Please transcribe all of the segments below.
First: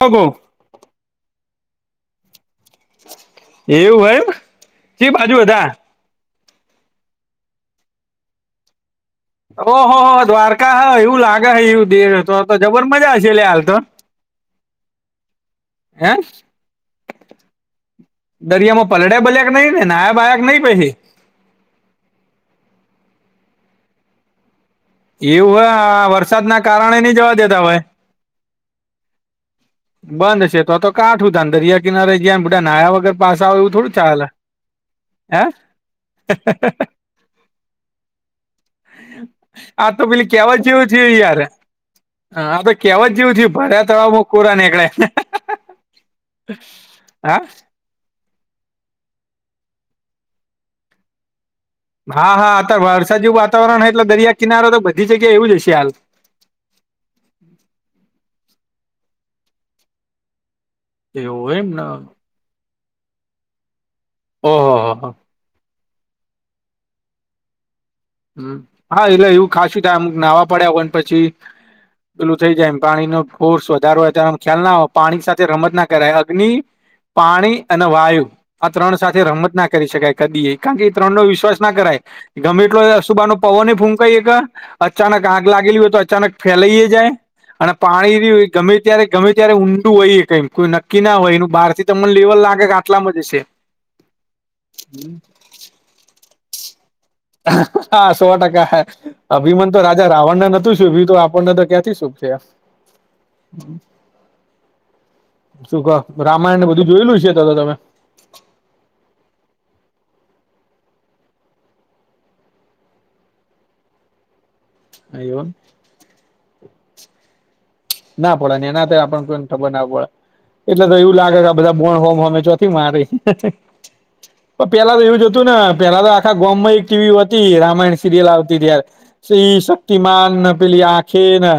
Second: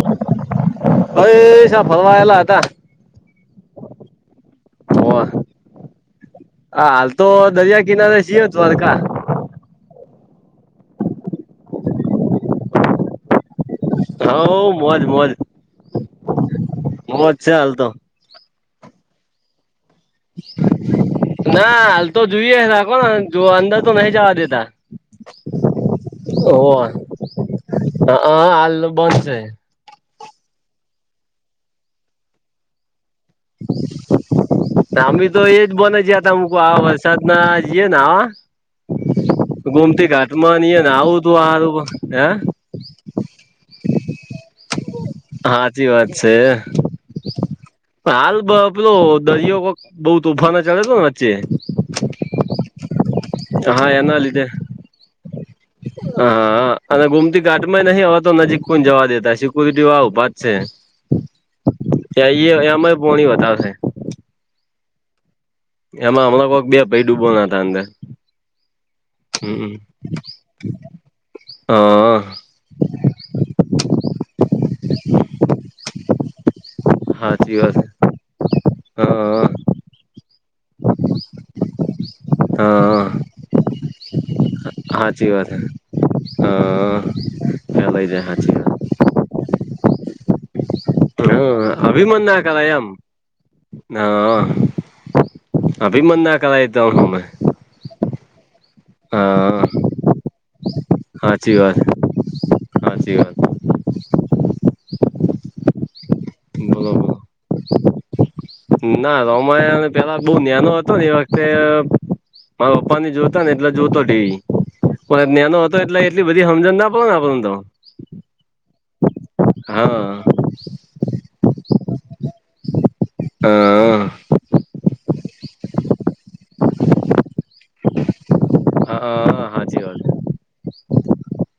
એવું અય શા ફરવાયેલા હતા. એવું ભાઈ, જે બાજુ બધા. હા, હાલ તો દરિયા કિનારે શીય તો વારકા. ઓહ હો, દ્વારકા. હા, એવું લાગે હ. એવું દે હતો તો જબર મજા છે હાલ તો. હ, મોજ મોજ. હે, મોજ છે હાલ તો દરિયામાં પલળ્યા બલ્યાક નહીં ને ના? બાાયક નહીં પે હ. ના, હાલ તો જોઈએ રાખો ને. જો અંદર તો નહીં જવા દેતા. એવું હ, વરસાદ ઓ ના કારણે નઈ જવા દેતા હોઈ. હ, હ, હાલ નો બંધ છે. બંધ છે તો, તો કાંઠું તો દરિયા કિનારે જયાને બધા નાહયા વગર. પાસ આવે એવું થોડું ચાલે હે. સાદના જ ના. આ તો ગોમતી પેલી ઘાટમાં કહેવત જેવું ને આવું તું આરું હે. કહેવા જ જેવું છે, ભર્યા તળાવમાં કોરા નીકળેને. સાાચી વાત છે. હા હાલ પેલો દરિયો બઉુ તુફાન ચડે તો ને વચ્ચે. હા, હા. આ વરસાદી વાતાવરણ હા હ એટલે એના દરિયા કિનારો તો બધી જગ્યા એવું જશે હાલ. હ, હા. અને ગુમતી ઘાટમાં નહીં હવા તો નજીક કો જવા દેતા શકુવા ભાત છે. ટેવ એમ અ પોણી બતાવશે. ઓહ, હ હા. એમાં હમણાં કોઈક બે ભાઈ ડૂબો ના હતા અંદર. હમ હા એટલે એવું હમ ખશું થાય અમુક નાવા પડ્યા હોયને પછી હા પેલું. થઈ જાય એમ પાણીનો ફોર્સ વધાર ત ખ્યાલ ના હો પાણી સાથે રમત ના કરાય અગ્નિ હાચી પાણી વાત અને વાયુ. આ ત્રણ સાથે હા રમત ના કરી શકાય કદી કારણ કે ત્રણ નો વિશ્વાસ ના કરાય ગમે એટલો હા સુબા નો પવન ફૂંકાઈએ અચાનક હાચી આગ વાત લાગેલી હોય તો અચાનક ફેલાઈ હા જાય. અને ફેલાઈ જાય પાણી હાચી વાત ગમે ત્યારે ગમે ત્યારે ઊંડું હોયએ કમ. કોઈ નક્કી ના હોય એનું બહાર હા થી તમને અભિમન લેવલ ના લાગે કે કરાય એમ આટલા મ છે. અભી મંદા કરતા ઘમે. હા સોટકા. હા અભિમન તો રાજા રાવણને નોતું શુભી આપણને હાચી તો વાત ક્યાંથી શ સુખ છે. હાચી વાત શું ક રામાયણને બધું બોલો બોલો જોયેલું છે તો તો તમે. ના રોમા પેલા બહુ નાનો હતો ને એ વખતે. મારે પપ્પાને ની જોતો ને એટલે જોતો ટીવી. પણ એવું જ્ઞનો હતો એટલે એટલી બધી સમજણ ના પડે ને આપને તો ના પડે ને એના તો આપણ કોઈને ખબર ના પડે. હા એટલે તો એવું લાગે કે આ બધા બોણ હોમ હમે ચોથી મારી. હા પેલા તો એવું જતું ને પેલા તો. આા ગોમ્બઈ એક ટીવી હતી રામાયણ સિરિયલ આવતી તાર સ હા હાચી વાત શક્તિમાન ન પેલી આંખે નને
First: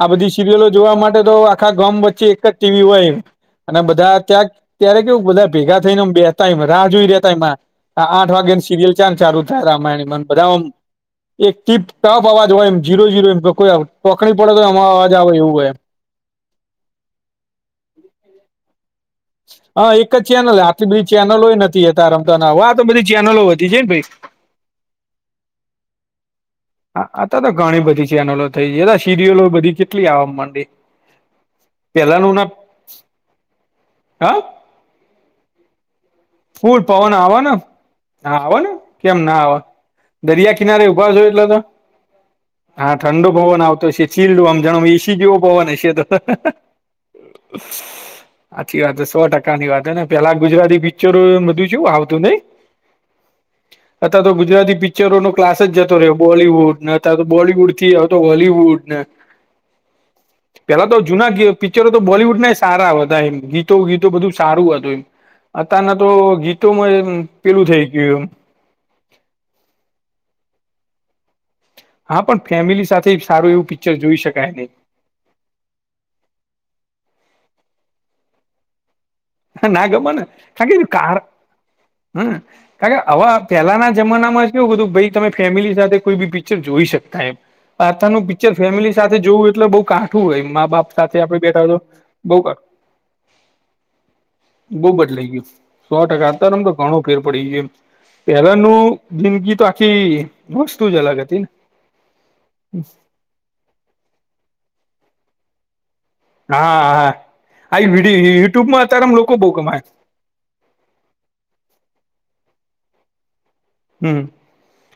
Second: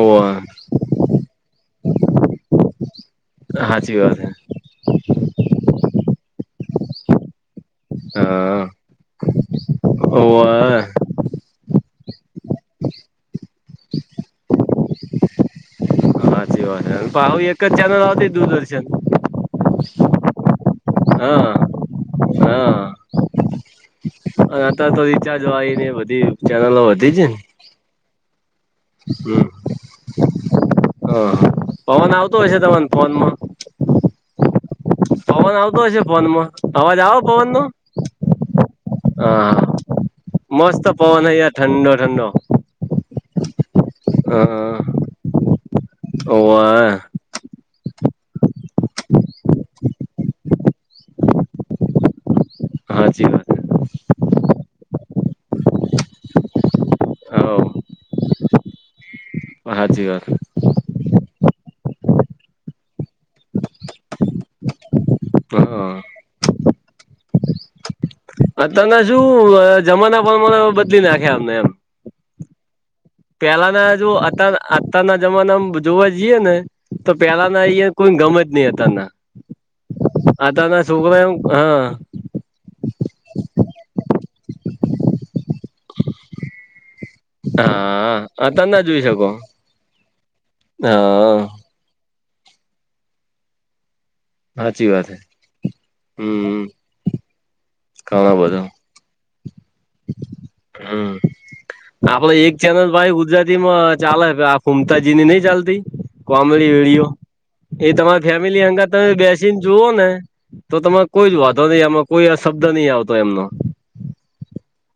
આ બધી. સિરિયલો જોવા માટે તો આખા ગામ વચ્ચે એક જ ટીવી હોય એ અને હાચી બધા વાત હે ત્યાંક. ત્યારે કેવું બધા ભેગા થઈ નેમ બેતા રાહ જોઈ રતા માં આઠ વાગ્યાની હા સિરિયલ ચાલ ચારુ રામાયણ મ બધા હોવે ઓ એક ટીપ ટફ અવાજ હોય એમ જીરો જઝીરો એમઈ ટકણી પડે તો આમાં અવાજ આવે એવું હોયમ. ભ હું એક જ ચેનલ આવતી દૂરદર્શન. હા એક જ ચેનલ આટલી બધી હા ચેનલોય નથી ત રમતા ના આ તો હા બધી ચેનલો હતી જ ને ભાઈ અને આત તો રીચાર્જ વાીને બધી ચેનલો વધી આ જ ને તો ઘણી બધી છે એનો થઈ જ સીરિયલો બધી કેટલી આવવા માંડી. હ પવન આવતો પેલાનું ના હોય છે તને પવનમાં. હા પવન આવતો હશે ફોન માં. ફૂર પવન આવવાના. હ આવો ને કેમ ના આવેો હા દરિયા મસ્ત કિનારે ઉભા છો પવન હે એટલે યાર તો. ઠંડો ઠંડો હા ઠંડો પવન આવતો હશે ચીલડું આમ હા જાણાવ એસી જેવો પવન હશે તો. હોવે સાચી વાત સો ટકાની વાત હ ને પેલા ગુજરાતી. મધુંું આવતું નહી. [unintelligible] [unintelligible] અ તો ગુજરાતી પિક્ચરો નો ક્લાસ જતો રહ્યો બોલીવુડ ને અ તો બોલીવુડ થી આવતો હોલીવુડ ને. હાચી વાત. હેલા તો જૂના પિક્ચરો તો બોવૂડ ના સારા હતા એમ ગીતો ગીતો બધું સારું હતું એમ. અતારના હા તો ગીતોમાં પેલું થઈ ગયું એમ. અ તને શું જમાના પરમાના બદલી નાખ્યા અમને એમ. હા પણ ફેમિલી સાથે સારું એવું પિક્ચર જોઈ શકાય નહી. તાના જમાનામાં જોવા જઈએ ને તો પહેલા ના અહં કોઈ ગમે જ નહી હતાના. ના ગમે આ તો સુગ વાઈ હ હમ્મ કાર કે આવા પહેલાના જમાનામાં કેવું હતું તમે ફેમિલી સાથે કોઈ બી પિક્ચર જોઈ શકતા એમ આથા હા નનું પિક્ચર અતાર ના ફેમિલી જોઈ સાથે શકો જોવું એટલે બઉ કાઠું હોય મા બાપ સાથે આપડે હા બેઠા હોય તો બઉ કાું સાચી બહુ વાત હે. બદલાઈ ગયું સો ટકા હમ અતારમ તો ઘણું ફેર પડી ગય એમ ઘણો બધો પેલાનું જિંદગી તો આખી વસ્તુ જ હમ્મ અલગ હતી ને આપડે એક ચેનલ ભાઈ ગુજરાત ઈમ ચાલે આ ફુમતાજીની નઈ ચાલતી હા કોમેડી હા વિડીયો હા. આ એ તમારી ફેમિલી યુટ્યુબમાં હંગાત અત્યારેમ તમે લોકો બહુ બેસીને કમાય જુવઓ ને તો તમારે કોઈ જ વાંધો નહી એમાં કોઈ અ શબ્દ નહી આવતો એમનો. હમ્મ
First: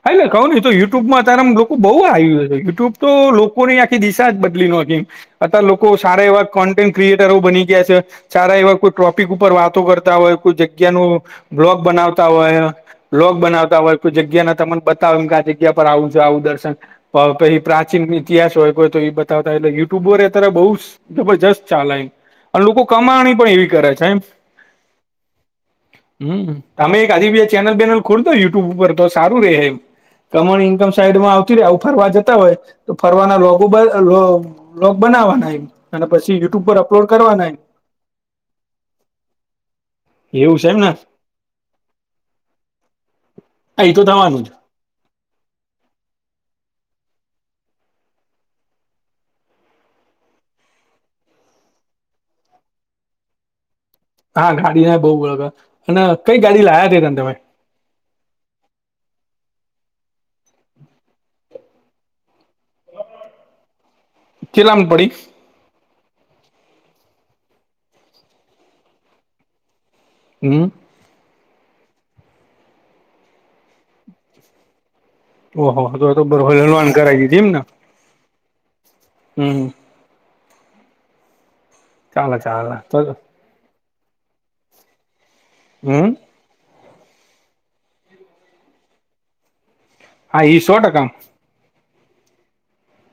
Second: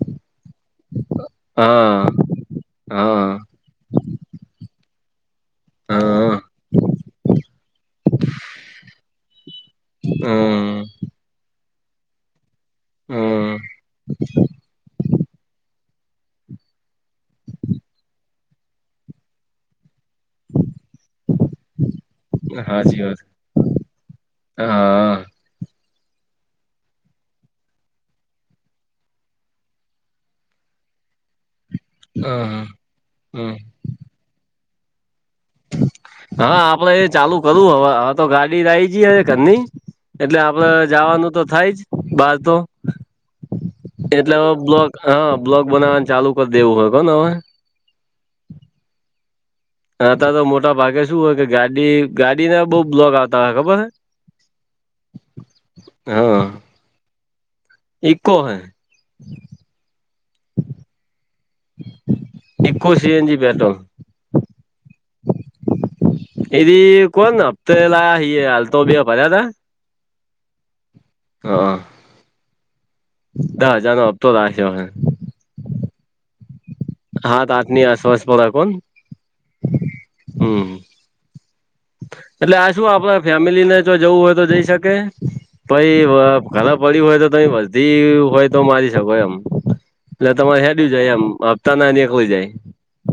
હાને કવ ને ઇતો યુટ્યુબમાં અત્યારે આમ લોકો બઉ ઉ હા આવ્યું યુટ્યુબ તો હા લોકોની આખી દિશા જ બદલી નોખી અ લોકો સારા હા એવા કોન્ટેન્ટ ક્રિએટરો બની ગ્યા છે સારા એવા કોઈ ટો પિક ઉપર વાતો કરતા હોય કોઈ હમ જગ્યા નું બ્લોગ બનાવતા હોય બ્લોગ બના હમ તા હોય કોઈ જગ્યા ના તમન બતાવ ઈમ કે આ જગ્યા પર આવું જો આવું દર્શન પ પહિ પ્રાચીન ઇતિહાસ હોય કોઈ તો ઈ બતાવતા એટલે યુટ્યુબોરે અતારે બઉજ જબરજસ્ત ચાલેય ઈમ અને લોકો કમાણી પણ એવી કરે છે એમ હ અ હમ્મ તમે એક ખાધી બે આજ બે ચેનલ બેનલ ખોલ દો યુ ટુબ પર તો સારું રેહે તમારી ઈનકમ સાઇડ માં આવ આવું ફરવા જતા હોય હા તો ફરવાના હમ લોગો લોગ બ્લોગ બનાવવાના ઈમ હા આપડે એ ચાલુ કરું હવ હવ તો ગાડી લાય જી હ ઘરની એટલે એવું છે આપડે એમ ને જાવાનું તો થાય જ બાર તો હા એ તો એટલે થવાનું જ હવે બ્લોગ હ બ્લોગ બનાવાનું ચાલુ કર દેવું હોન હવે હ અતાર તો મોટા ભાગે શું હોય કે ગાડી ગાડીને બઉ બ્લોગ આવતા હોય ખબર હે હા ગાડી ના બહુ બ્લોગ અને કઈ ગાડી લાયા તે તન તમે ઇક્કો હે. Eeco C. N. G. Petrol ચેટલામ પડી એરી કોન હપ્તે લાયા હિ એ હાલતો બે ભર્યા તા. હમ્મ. હ અ દ હજારનો હપતો રાખ્યો હે. ઓહો તો તો બહ લોન કરાઈ દીધી હાત ઈમન આઠ ની આસપાસ હમ્મ હમ્મ હમ્મ ચાલે એટલે આ ચાલે શું આપડા ફેમિલીને જો જવું હોય તો જઈ શકે પઈ હમ અ ઘરે પડી હોય તો તમે વર્ધી હોય તો મારી શકો એમ. એટલે હા એ તમારે સો હેડિયુ ટકા જાય એમ હપ્તા ના નેકલી જાય.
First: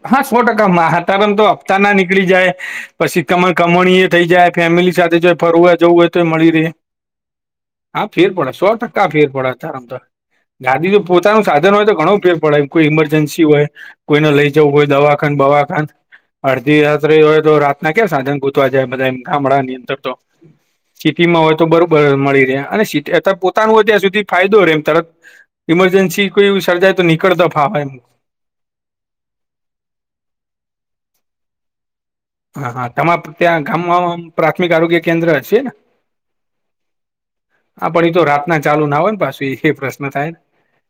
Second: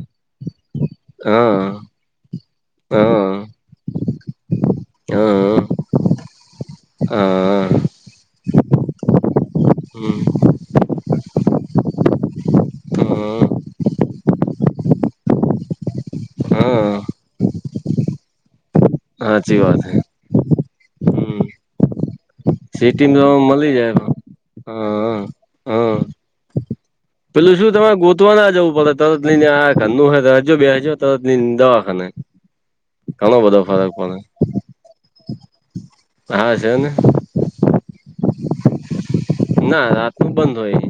હા સો ટકા માહા તાર ઓમતો હપ્તા હા ના નીકળી જાય પછી હા કમ કમોણી એ થઈ જાય ફેમિલી સાથે ચોય ફરવા જવું હોય તો એ મળી રે હ અ હા ફેર પડે સો ટકા ફેર પડે. હમ ગાદી જો પોતાનું સાધન હોય તો ઘણો ફેર પડે કોઈ ઇમરજન્સી હા હોય કોઈને લઈ જઉ હોય દવાખાન બવાખાંન અડધી હા રાત્રે હોય તો રાતના ક્યા સાધન ગો તો જાય બધા એમ હાચી ગામડાની વાત અંદર હે તો સીટી હમ માં હોય તો બરોબર મળી અને સિટી અતાર સિટીમાં પોતાનું મળી હોય ત્યાં જાય સુધી ફાયદો રે એમ તરત હ હ ઈમરજન્સી કોઈ સર્જાય તો નીક પેલું શું તમે ગો તો ના જવું પડે તરતલઈને આ ઘરનું હ રેજો બેજો તરત લિન દવાખાને હા હા તમા ઘણો બધો ત્યાં ફરક પડે ગામમાંમ પ્રાથમિક આરોગ્ય કેન્દ્ર હશે ને? હા, છે ને. આ પડી તો રાત ના ચાલુ ના હો ને પાછ એ ના પ્રશ્ન થાય રાતનું બંધ હોય.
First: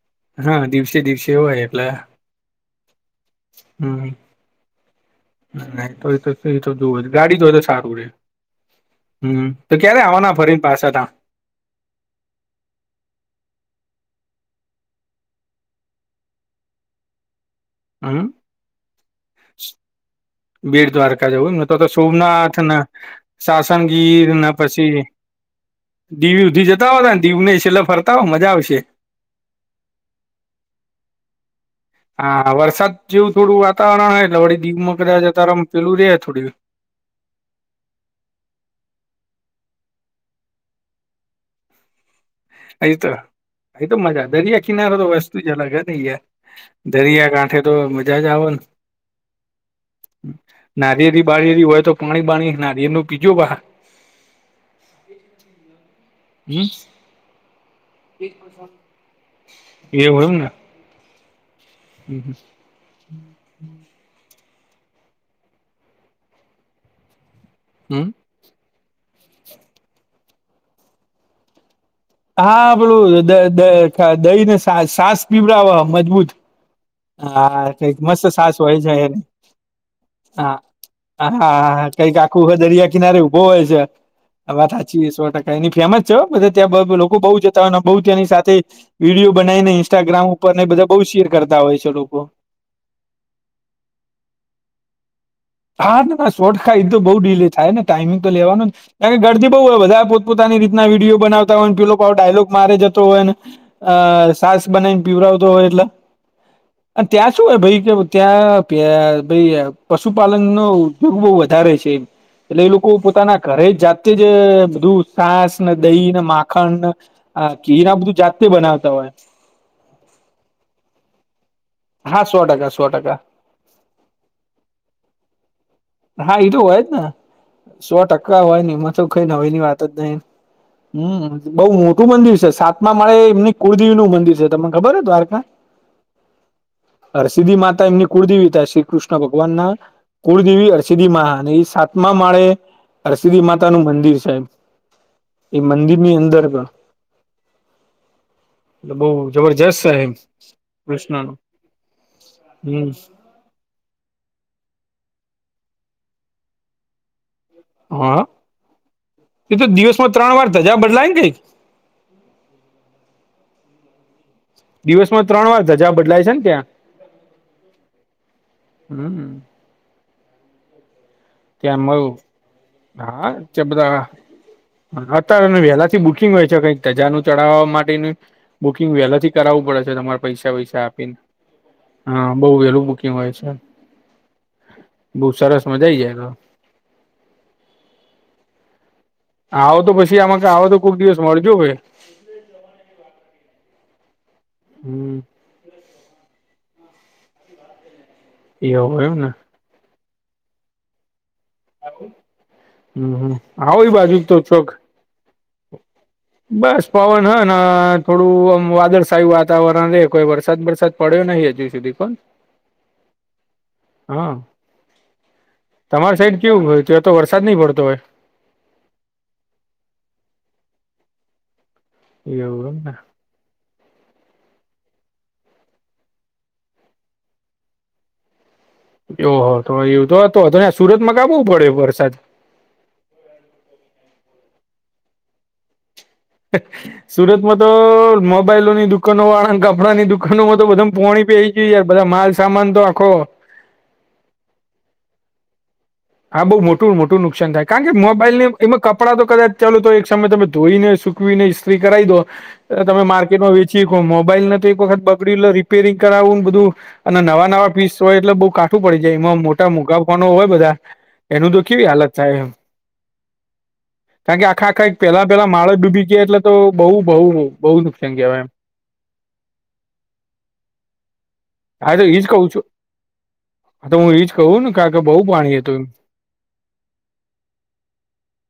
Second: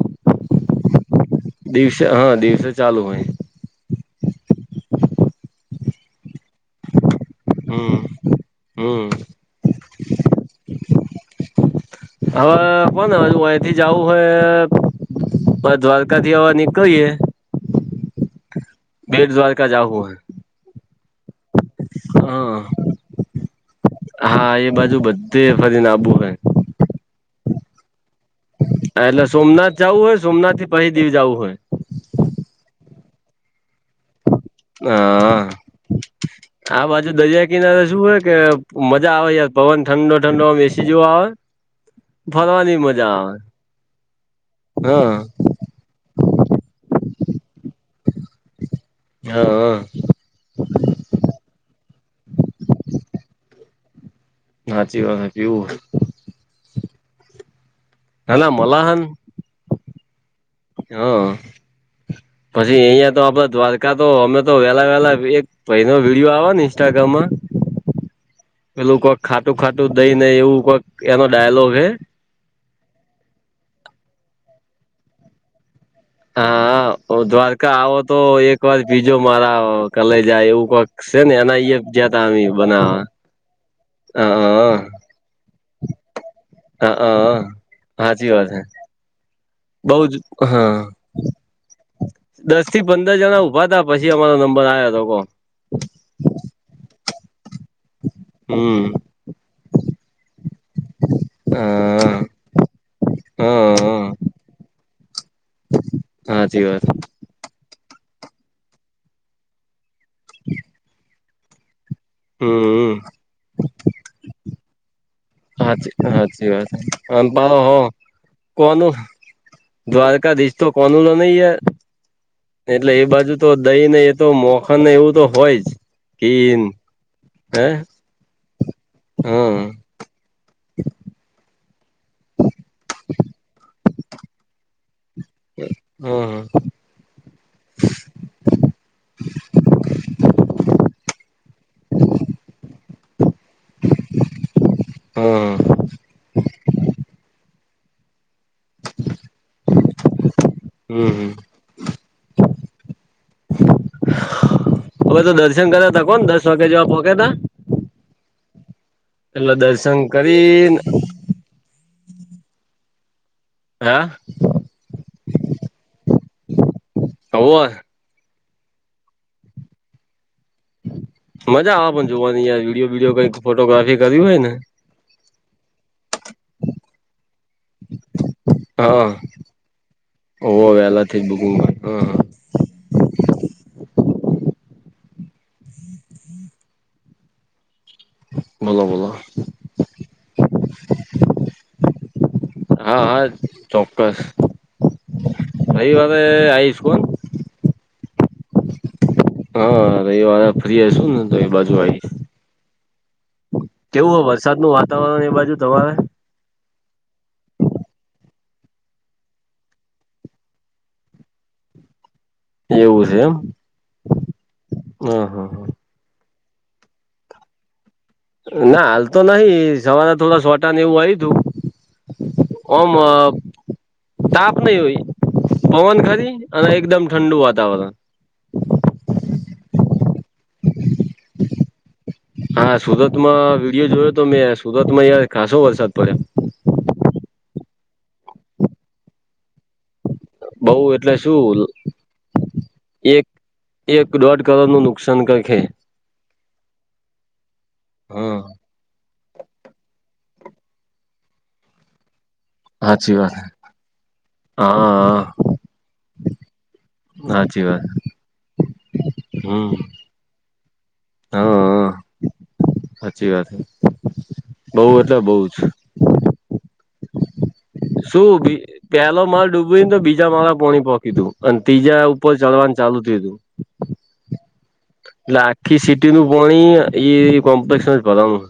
હા દિવસે દિવસે હોય એટલે દિવસે હા દિવસે ચાલુ હોય હમ્મ નહી તો ઈતો એ તો જોએજ ગાડીજ હોય તો સારું હમ રહેે હમ હમ્મ તો ક્યારે આવવાના ફરીને પાછા તાણ હવે કોને હવ ઓહીથી જાવું હે [unintelligible] દ્વારકા થી હવ નીકળીએ હમ્મ બેર દ્વારકા જા હું હે. બેડ દ્વારકા જવું ને તો તો સોમનાથ ને હા શાસન ગીર ને પછી ફરી ને આબુ હૈ. દીવ હુંધી જતા હોને દીવ ને છેલ્લે ફરતા હોય મજા આવશે. હા એટલે સોમનાથ જવું હોય સોમનાથ થી પહિ દીવ જાવું હોય. હા વરસાદ જેવું થોડું વાતાવરણ હોય એટલે વળી દીઘ મક જ હા. ત્યારેમ પેલું ર રહે થોડી આ બાજુ દરિયા કિનારે શું હોય કે મજા આવે યાર પવન ઠંડો ઠંડો એસી જેવો આવે. ફરવાની એ તો મજા એ તો મજા દરિયા કિનારો તો આવે હા વસ્તુ જ અલગ હ ને યાર. દરિયા કાંઠે તો મજા જ આવ ને. હા. હ નારિયેર બાળયે હોય તો પાણી બાણી નારિે નું પીજું બ સાચી વા કેવું હોય. હમ હલા મલાહન એ હોયમને. હા, પછી અહં તો આપડ દ્વારકા તો અમે તો વેહલા વેહલા એક ભય ન વિડીિયો આવ ને ઇન્સ્ટાગ્રામમાં.. હમ. પેલું કોઈક ખાતું ખાતું દઈ ને એવું કોઈક એનો ડાયલોગ હે. હા આપણું દહીને સાસ પીવડાવ મજબૂત. હા હા દ્વારકા આવો કઈક તો મસ્ત સાસ એક વાર હોય છે બીજો એની મારા કલાઈ જાય હા એવું કક હા હાા કંઈક આખું હ દરિયા કિનારે ઊભો હોય છે. આ વા બનાવા સાચી સો ટકા એની ફેમસ છે બધ હ ત્યાં હ લોકો બહુ જતા હોય અને બહુ ત્યાંની સાચી વાત સાથે હ વિડીયો બનાવી ને બઉ જ ઇન્સ્ટાગ્રામ ઉપર ને હા બધા બહુ શેર કરતા હોય છે લોકો. દસ થી પંદર જણા ઉભા હતા પછી અમારો નંબર આવ્યા તો કો. હા ના ના શોટ ખાઈ તો બઉ ડીલે થાય ને ટાઈમિંગ તો લેવાનો. હમ કાર કે ઘરદી બહઉ હોય બધા પોતપ પોતાની રીતના વિડીયો બનાવતા હોય ને લોકો હા ડાયલોગ મારે જતો હોય ને. હા અ હા સાસ બનાવીને પીવરાાવતો હોય એટલે? સાચી વાત ત્યાં શું હોય ભાઈ કે ત્યાં ભાઈ પશુપાલન નો ઉપગ બહુ વધારે છેમ એટલે લોકો હમ પોતાના ઘરે જ જાતે જ બધું સાસ ને સાચી દહી ને સાચી વાત માખણ, ને આમ પા હો ઘી ના બધું જાતે બનાવતા કોનું હોય. દ્વારકાધીશ તો કોનોલો ન હ. હા શો ટકા. સો એટલે એ ટકા બાજુ તો દહી ને એ તો મોખન ને એવું તો હોય જ. હા એ તો કીન હોય જ ને, હે સો ટકા હોય ને એમાં તો કઈ નવી હા ની વાત જ નઈ. હમ બઉુ મોટું મંદિર છે સાતમામાં મળે એમની કુળદેવી નું મંદિર છે તમને ખબર હ દ્વારકા હ? હા અરસિદી માતા એમની કુળદેવીતા શ્રી કૃષ્ણ ભગવાનના, કુળદેવી અ અરસિદ્મા અને એ સાતમા માળે અરસિદ્ધિ માતા નું મંદિર છે, હા એ હીની અંદર એ બહ જબરજસ્ત છેહે કૃષ્ણ હમ ન હમ. હવે તો દર્શન કર્યા ત કોણ દસ વાગ્યા જવા પોક્યાત. હા એટલે દર્શન કરી થંકય [unintelligible] હા. દિવસમાં ત્ર વાર ધજા બદલાય છે ને ત્યાં? હ. [unintelligible] હમ. મજા ત્યાં આવે પણ મળું જોવાનીયાર વિડીયો વિડીયો કઈક હા ફોટોગ્રાફી બધા કર હોય ને. અત્યારે વહેલા થી બુકિંગ હોય છે કઈક ધજાનું ચડાવવા માટેનું. બુકિંગ હા વહેલાથી કરાવવું પડે છે તમારે પૈસા હોવ વૈસા વહેલા આપીને થી જ બુકિંગ હા. બઉ વેલું બુકિંગ હોય છે બહ સરસ મજા આવી જાય તો. બોલો બોલો. આવો તો પછી આમાં આવો તો કોઈક દિવસ મળજો ભાઈ. હા હા ચોક્કસ. હમ. રાઈવરે આવીશ હો ન. એવું એમ ને. હા રવિવારે ફ્રી હશું ને તો એ બાજુ. આવીશ હમ હમ. આવો એ કેવું હો બાજુ તો વરસાદ ચોક નું વાતાવરણ એ બાજુ તમારે. બસ પવન હ ને થોડું આમ વાદળછાયું વાતાવરણ રે કોઈ વરસાદ વરસાદ. પડ્યો નહી હજુ સુધી પણ. એવું છે એમ હા હ. તમારી સાઈડ કેવું હોય ત તો વરસાદ નહીં પડતો હોય. ના હાલ તો નહી સવારે થોડા સોટા ને એવું આવય તું. એવું એમ ઓમ. ને તાપ નહી હોય પવન ખરી અને એકદમ ઠંડુ વાતાવરણ. ઓહો તો એવું તો હતો હતો ત્યાં સુરતમાં કાબવું પડે વરસાદ. હા સુરતમાં વિડીયો જોયો તો મેં સુરતમાં યાર ખાસો વરસાદ પડ્યો. સુરતમાં તો મોબાઈલોની દુકાનો વાળા કપડા ની દુકા આું તો બઉ બધ એટલે પોણી પે એઈ શું ગયું યાર બધા માલ સામાન તો આખો એક એક દોઢ કરોડ નું નુકસાન કરખે હા બહુ મોટું મોટું નુકસાન થાય કારણ કે મોબાઈલ હા ને એમાં કપડાં તો કદાચ ચાલુ તો એક સમય તમે ધોઈને સુકવીને ઇત્રી કરાવી દો. તમે સાચી વાત માર્કેટમાં વેચી શકો મોબાઈલ નથી હા એક વખત હા બગડ રિપેરિંગ કરાવુંને બધું અને નવા સાચી નવા વાત પીસ હોય એટલે બઉુ કાઠું પડી જાય એમાં હમ મોટા મોગાફવાનો હોય બધા એનું તો કેવી હા હાલત થાય એમ સાચી વાત કારણ કે આખા બઉ આખા એટલે પેલા બઉ પેલા જ માણસ ડૂબી ગયા એટલે તો બઉુ બઉુ. સૂબી. પેલો માલ ડૂબીને તો બીજા માળ પોણી પોખી તું અને હા તો ત્રીજા એજ ઉપર કઉ છું ચડવાનું ચાલુ થય તું. તો હું એજ કહું ને કારણ કે બહુ પાણી હત કે સિટી ન પાણી એ કોમ્પલકસ માં ભરાનું.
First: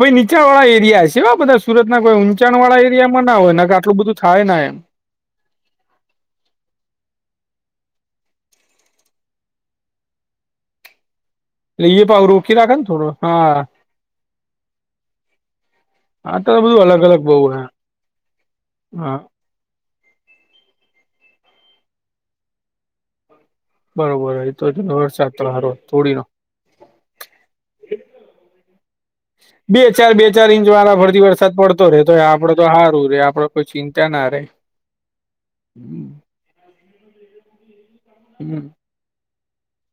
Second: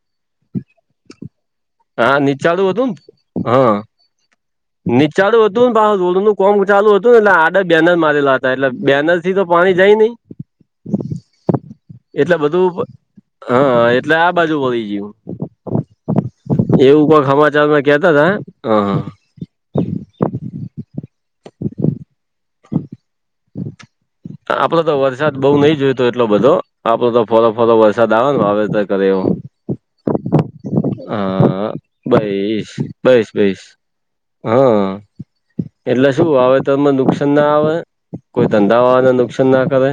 ભાઈ નીચા વાળા એરિયા હસે આ બધાં સુરત કોઈ હા ઊંચણ નીચાડું વાળા હતું એરિયામાં ના હોયને કે આટલું બધું થાય એમ. ચાલુ હતું ને ભો નું કોમ ચાલુ હતું ને એટલે આડ બેનર મારેલા હતા એટલે બેનર થી તો પાણી જાય નહિ. એ [inaudible] પાહુ એટલે રોકી બધું રાખે ને થોડો હા એટલે આ બાજુ વહી જ્યું. આ તો બધું અલગ એવું અલગ પગ બહુ હે હમાચારમાં કેતા હતા હ. હા. બરોબર એ આપડો છે ને તો વરસાદ બઉ હારો નહી જોયતો થોડીનો એટલો બધો આપડો તો ફોરોફરો વરસાદ આવે ન હવે કરે એવો. બે ચાર બે ચાર ઇંચ વાળા ફરથી વરસાદ હા પડતો રે તો આપડો તો બઈશ સારું રે બઈશ આપડ બઈશ કોઈ ચિંતા ત્યા ના ર હા એટલે શું આવે તોને નુકસાન ના આવે કોઈ હમ ધંધા વાને નુકસાન ના કરે.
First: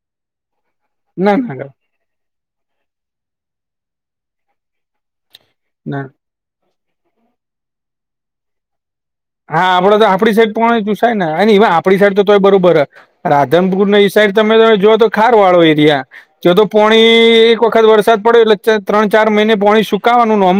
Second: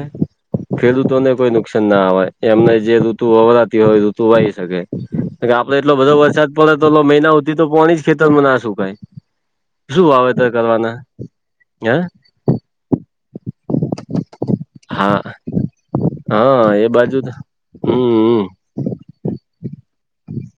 ખેડૂતોને કોઈ નુકસાન ના આવેય એમને જે ઋતુ વવરાતી હોય એ ઋતુ વાહી શકે. આપડે એટલો ના બધો વરસાદ પડે તો મહિના હુંધી તો પાણી જ ખેતરમાં ના સુકાય. હા આપડે તો શું આપડી વાવેતર સાઈડ પણ કરવાના તુંસાય ને હે આપણી સાઈડ તો તોય બરોબર હ રાધનપુર ને ઈ સાઈડ તમે તમે જો તો હા ખારો વાળો એરિયા. જો તો હા એ પોણી બાજુ એક વખત વરસાદ હમ્મ પડ્યો એટલે ત્રણ ચાર મહિને પોણી સુકાવાનું ન અમ